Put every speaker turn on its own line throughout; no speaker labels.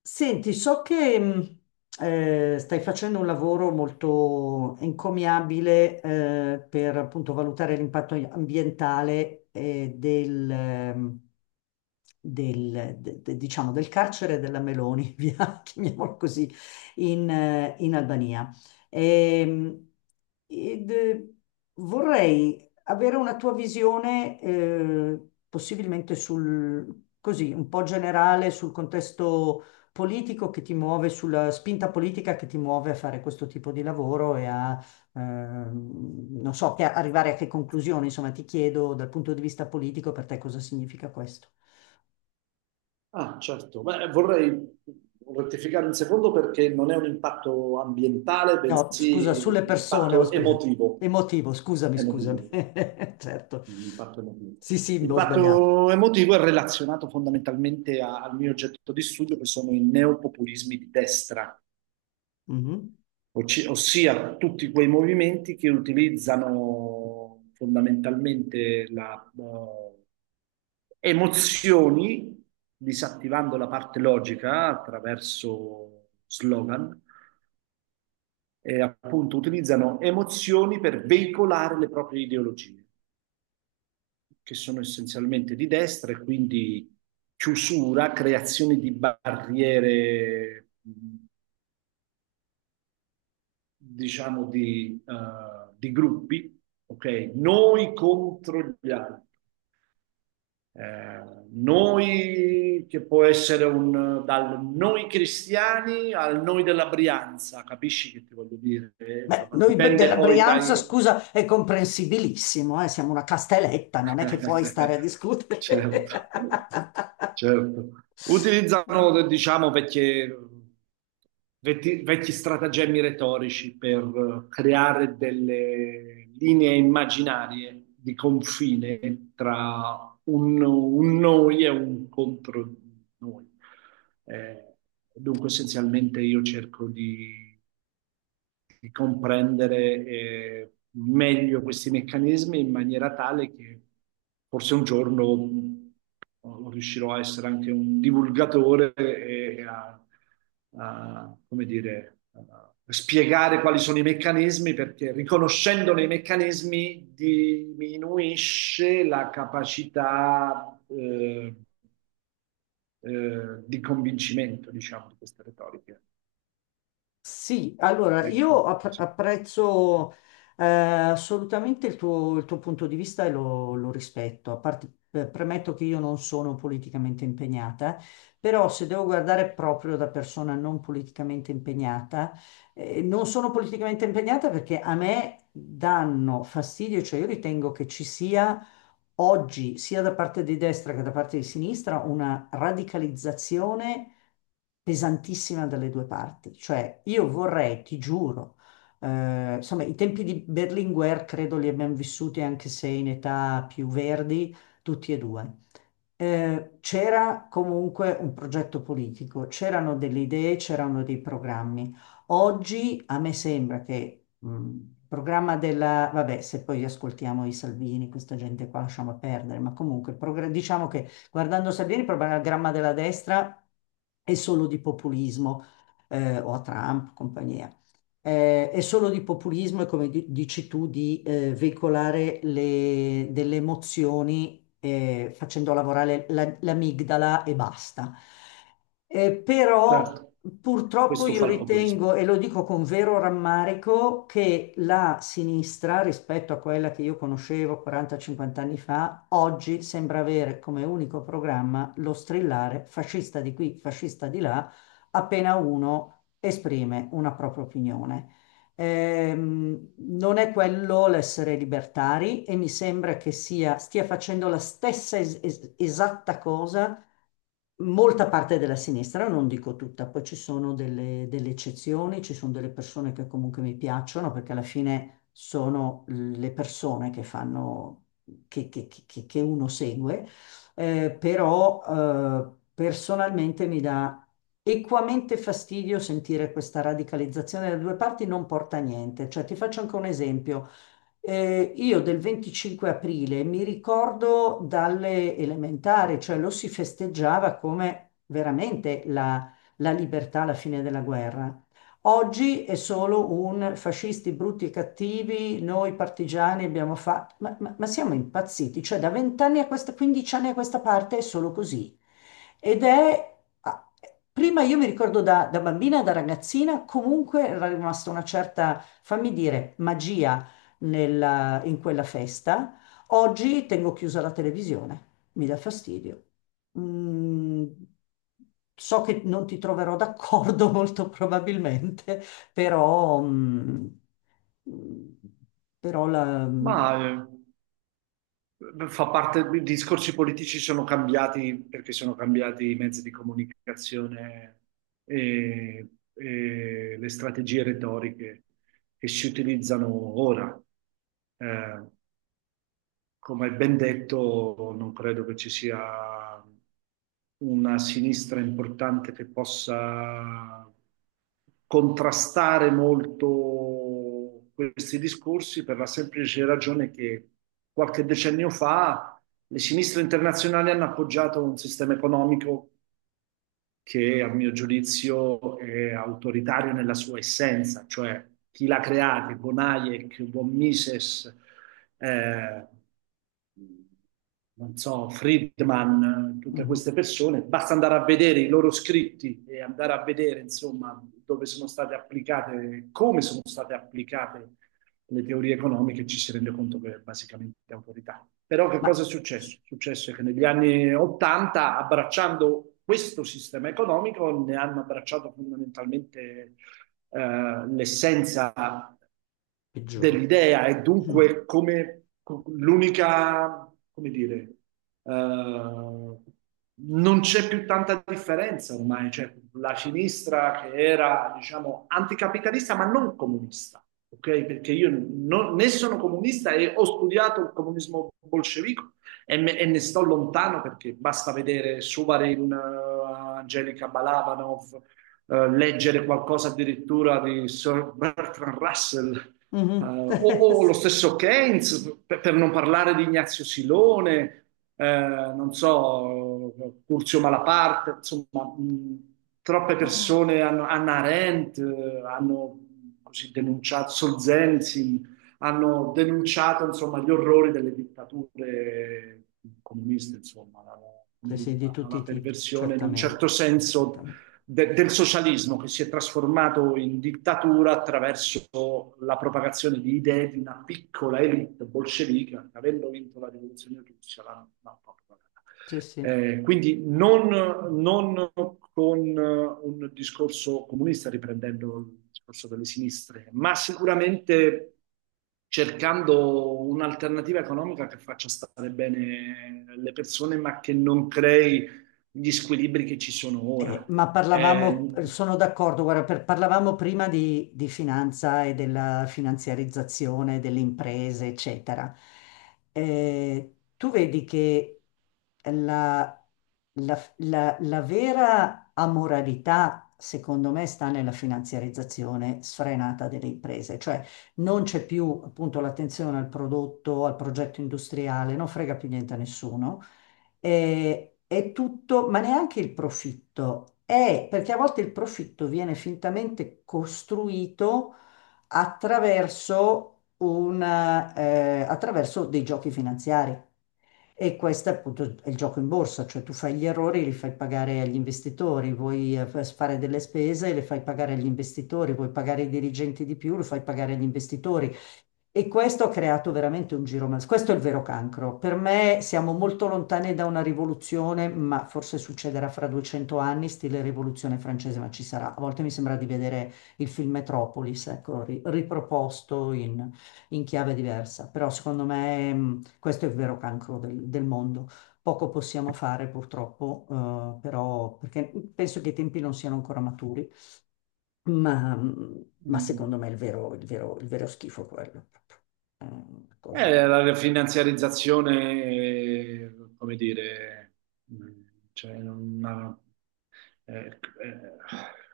Senti, so che stai facendo un lavoro molto encomiabile per appunto valutare l'impatto ambientale diciamo, del carcere della Meloni, via, chiamiamolo così, in Albania. Ehm, ed, eh, Vorrei avere una tua visione, possibilmente sul, così, un po' generale sul contesto politico che ti muove sulla spinta politica che ti muove a fare questo tipo di lavoro e a non so, che arrivare a che conclusione, insomma, ti chiedo dal punto di vista politico per te cosa significa questo.
Ah, certo. Beh, vorrei rettificare un secondo perché non è un impatto ambientale,
No, scusa,
bensì
sulle
un
persone ho
impatto
sbagliato.
emotivo.
Emotivo, scusami,
Emotivo.
scusami. Certo.
Un impatto emotivo.
Sì, sì, ho sbagliato.
L'impatto emotivo è relazionato fondamentalmente al mio oggetto di studio, che sono i neopopulismi di destra,
Mhm.
ossia tutti quei movimenti che utilizzano fondamentalmente emozioni, disattivando la parte logica attraverso slogan, e appunto utilizzano emozioni per veicolare le proprie ideologie, che sono essenzialmente di destra e quindi chiusura, creazione di barriere, diciamo, di gruppi, ok? Noi contro gli altri. Noi, che può essere un, dal noi cristiani al noi della Brianza, capisci che ti voglio dire?
Beh,
Insomma, dipende
della
poi
Brianza,
dai,
scusa, è comprensibilissimo, siamo una castelletta, non è che puoi stare a discutere.
certo, certo. Utilizzano, diciamo, vecchi stratagemmi retorici per creare delle linee immaginarie di confine tra un noi e un contro noi. Eh, Dunque, essenzialmente, io cerco di comprendere meglio questi meccanismi in maniera tale che forse un giorno riuscirò a essere anche un divulgatore e come dire, a spiegare quali sono i meccanismi, perché riconoscendone i meccanismi diminuisce la capacità di convincimento, diciamo, di queste retoriche.
Sì, allora io
Ecco, sì.
apprezzo assolutamente il tuo punto di vista e lo rispetto. A parte, premetto che io non sono politicamente impegnata, però se devo guardare proprio da persona non politicamente impegnata, non sono politicamente impegnata perché a me danno fastidio, cioè io ritengo che ci sia oggi, sia da parte di destra che da parte di sinistra, una radicalizzazione pesantissima dalle due parti. Cioè, io vorrei, ti giuro, insomma, i tempi di Berlinguer credo li abbiamo vissuti anche se in età più verdi, tutti e due. C'era comunque un progetto politico, c'erano delle idee, c'erano dei programmi. Oggi a me sembra che il programma della, vabbè, se poi ascoltiamo i Salvini, questa gente qua lasciamo perdere, ma comunque diciamo che guardando Salvini, il programma della destra è solo di populismo, o a Trump, compagnia è solo di populismo e come dici tu di veicolare delle emozioni facendo lavorare l'amigdala e basta. Però
Certo,
purtroppo
questo
io
fa il populismo.
ritengo, e lo dico con vero rammarico, che la sinistra rispetto a quella che io conoscevo 40-50 anni fa, oggi sembra avere come unico programma lo strillare fascista di qui, fascista di là appena uno esprime una propria opinione. Non è quello l'essere libertari e mi sembra che stia facendo la stessa esatta cosa molta parte della sinistra, non dico tutta, poi ci sono delle eccezioni, ci sono delle persone che comunque mi piacciono perché alla fine sono le persone che fanno, che uno segue, però personalmente mi dà equamente fastidio sentire questa radicalizzazione da due parti, non porta a niente. Cioè, ti faccio anche un esempio. Io del 25 aprile mi ricordo dalle elementari, cioè lo si festeggiava come veramente la libertà alla fine della guerra. Oggi è solo un fascisti brutti e cattivi, noi partigiani abbiamo fatto, ma, ma siamo impazziti, cioè da vent'anni a questa, 15 anni a questa parte è solo così. Ed è, ah, prima io mi ricordo da bambina, da ragazzina, comunque era rimasta una certa, fammi dire, magia in quella festa. Oggi tengo chiusa la televisione, mi dà fastidio. Mm, so che non ti troverò d'accordo molto probabilmente, però, mm, mm, però la,
Ma
mm,
fa parte, i discorsi politici sono cambiati perché sono cambiati i mezzi di comunicazione e, e le strategie retoriche che si utilizzano ora. Eh, Come ben detto, non credo che ci sia una sinistra importante che possa contrastare molto questi discorsi per la semplice ragione che qualche decennio fa le sinistre internazionali hanno appoggiato un sistema economico che a mio giudizio è autoritario nella sua essenza, cioè chi l'ha creato, von Hayek, von Mises, eh, non so, Friedman, tutte
mm,
queste persone, basta andare a vedere i loro scritti e andare a vedere, insomma, dove sono state applicate, come sono state applicate le teorie economiche ci si rende conto che è basicamente autorità. Però che
ma
cosa è
s-
successo? È successo che negli anni 80, abbracciando questo sistema economico, ne hanno abbracciato fondamentalmente l'essenza
peggiore.
dell'idea e
Mm.
dunque come l'unica, come dire, eh, non c'è più tanta differenza ormai, cioè la sinistra che era, diciamo, anticapitalista ma non comunista, ok? Perché io né sono comunista e ho studiato il comunismo bolscevico e ne sto lontano perché basta vedere Suvarin, Angelica Balabanov, leggere qualcosa addirittura di Sir Bertrand Russell,
Mhm.
o lo stesso Keynes, per non parlare di Ignazio Silone, non so, Curzio Malaparte, insomma, troppe persone hanno, Hannah Arendt, hanno così denunciato, Solzhenitsyn, hanno denunciato, insomma, gli orrori delle dittature comuniste, insomma, come
Sì,
dire,
sì, di tutti
la
i tipi,
perversione in un
certamente,
certo senso
certamente.
del socialismo che si è trasformato in dittatura attraverso la propagazione di idee di una piccola elite bolscevica che avendo vinto la rivoluzione russa l'hanno propagata.
Sì, sì.
Quindi non con un discorso comunista riprendendo il discorso delle sinistre, ma sicuramente cercando un'alternativa economica che faccia stare bene le persone, ma che non crei gli squilibri che ci sono ora.
Ma parlavamo,
Eh,
sono d'accordo, guarda, parlavamo prima di finanza e della finanziarizzazione delle imprese, eccetera. Tu vedi che la, la vera amoralità, secondo me, sta nella finanziarizzazione sfrenata delle imprese, cioè non c'è più appunto l'attenzione al prodotto, al progetto industriale, non frega più niente a nessuno, è tutto, ma neanche il profitto. È perché a volte il profitto viene fintamente costruito attraverso, attraverso dei giochi finanziari. E questo appunto è il gioco in borsa, cioè tu fai gli errori e li fai pagare agli investitori, vuoi fare delle spese e le fai pagare agli investitori, vuoi pagare i dirigenti di più, lo fai pagare agli investitori. E questo ha creato veramente un giro mal. Questo è il vero cancro. Per me siamo molto lontani da una rivoluzione, ma forse succederà fra 200 anni, stile rivoluzione francese, ma ci sarà. A volte mi sembra di vedere il film Metropolis, ecco, riproposto in chiave diversa. Però secondo me questo è il vero cancro del mondo. Poco possiamo fare purtroppo, però perché penso che i tempi non siano ancora maturi. Ma, ma secondo me
mm,
è il vero, il vero, il vero schifo quello. Proprio. È una cosa...
la finanziarizzazione, come dire, mm, cioè, non ha- eh, eh,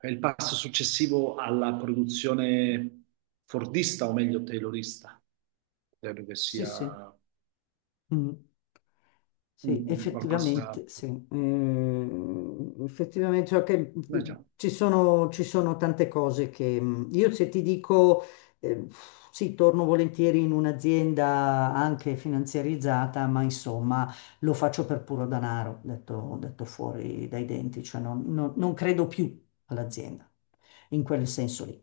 è il passo successivo alla produzione fordista o meglio taylorista. Credo che
Sì, sì.
sia
Mm. Sì,
un qualcosa,
effettivamente, sì. Mm, effettivamente, cioè che,
beh,
mm,
già,
ci sono tante cose che... Mm, io se ti dico, eh, sì, torno volentieri in un'azienda anche finanziarizzata, ma insomma lo faccio per puro danaro, detto, detto fuori dai denti, cioè non credo più all'azienda in quel senso lì.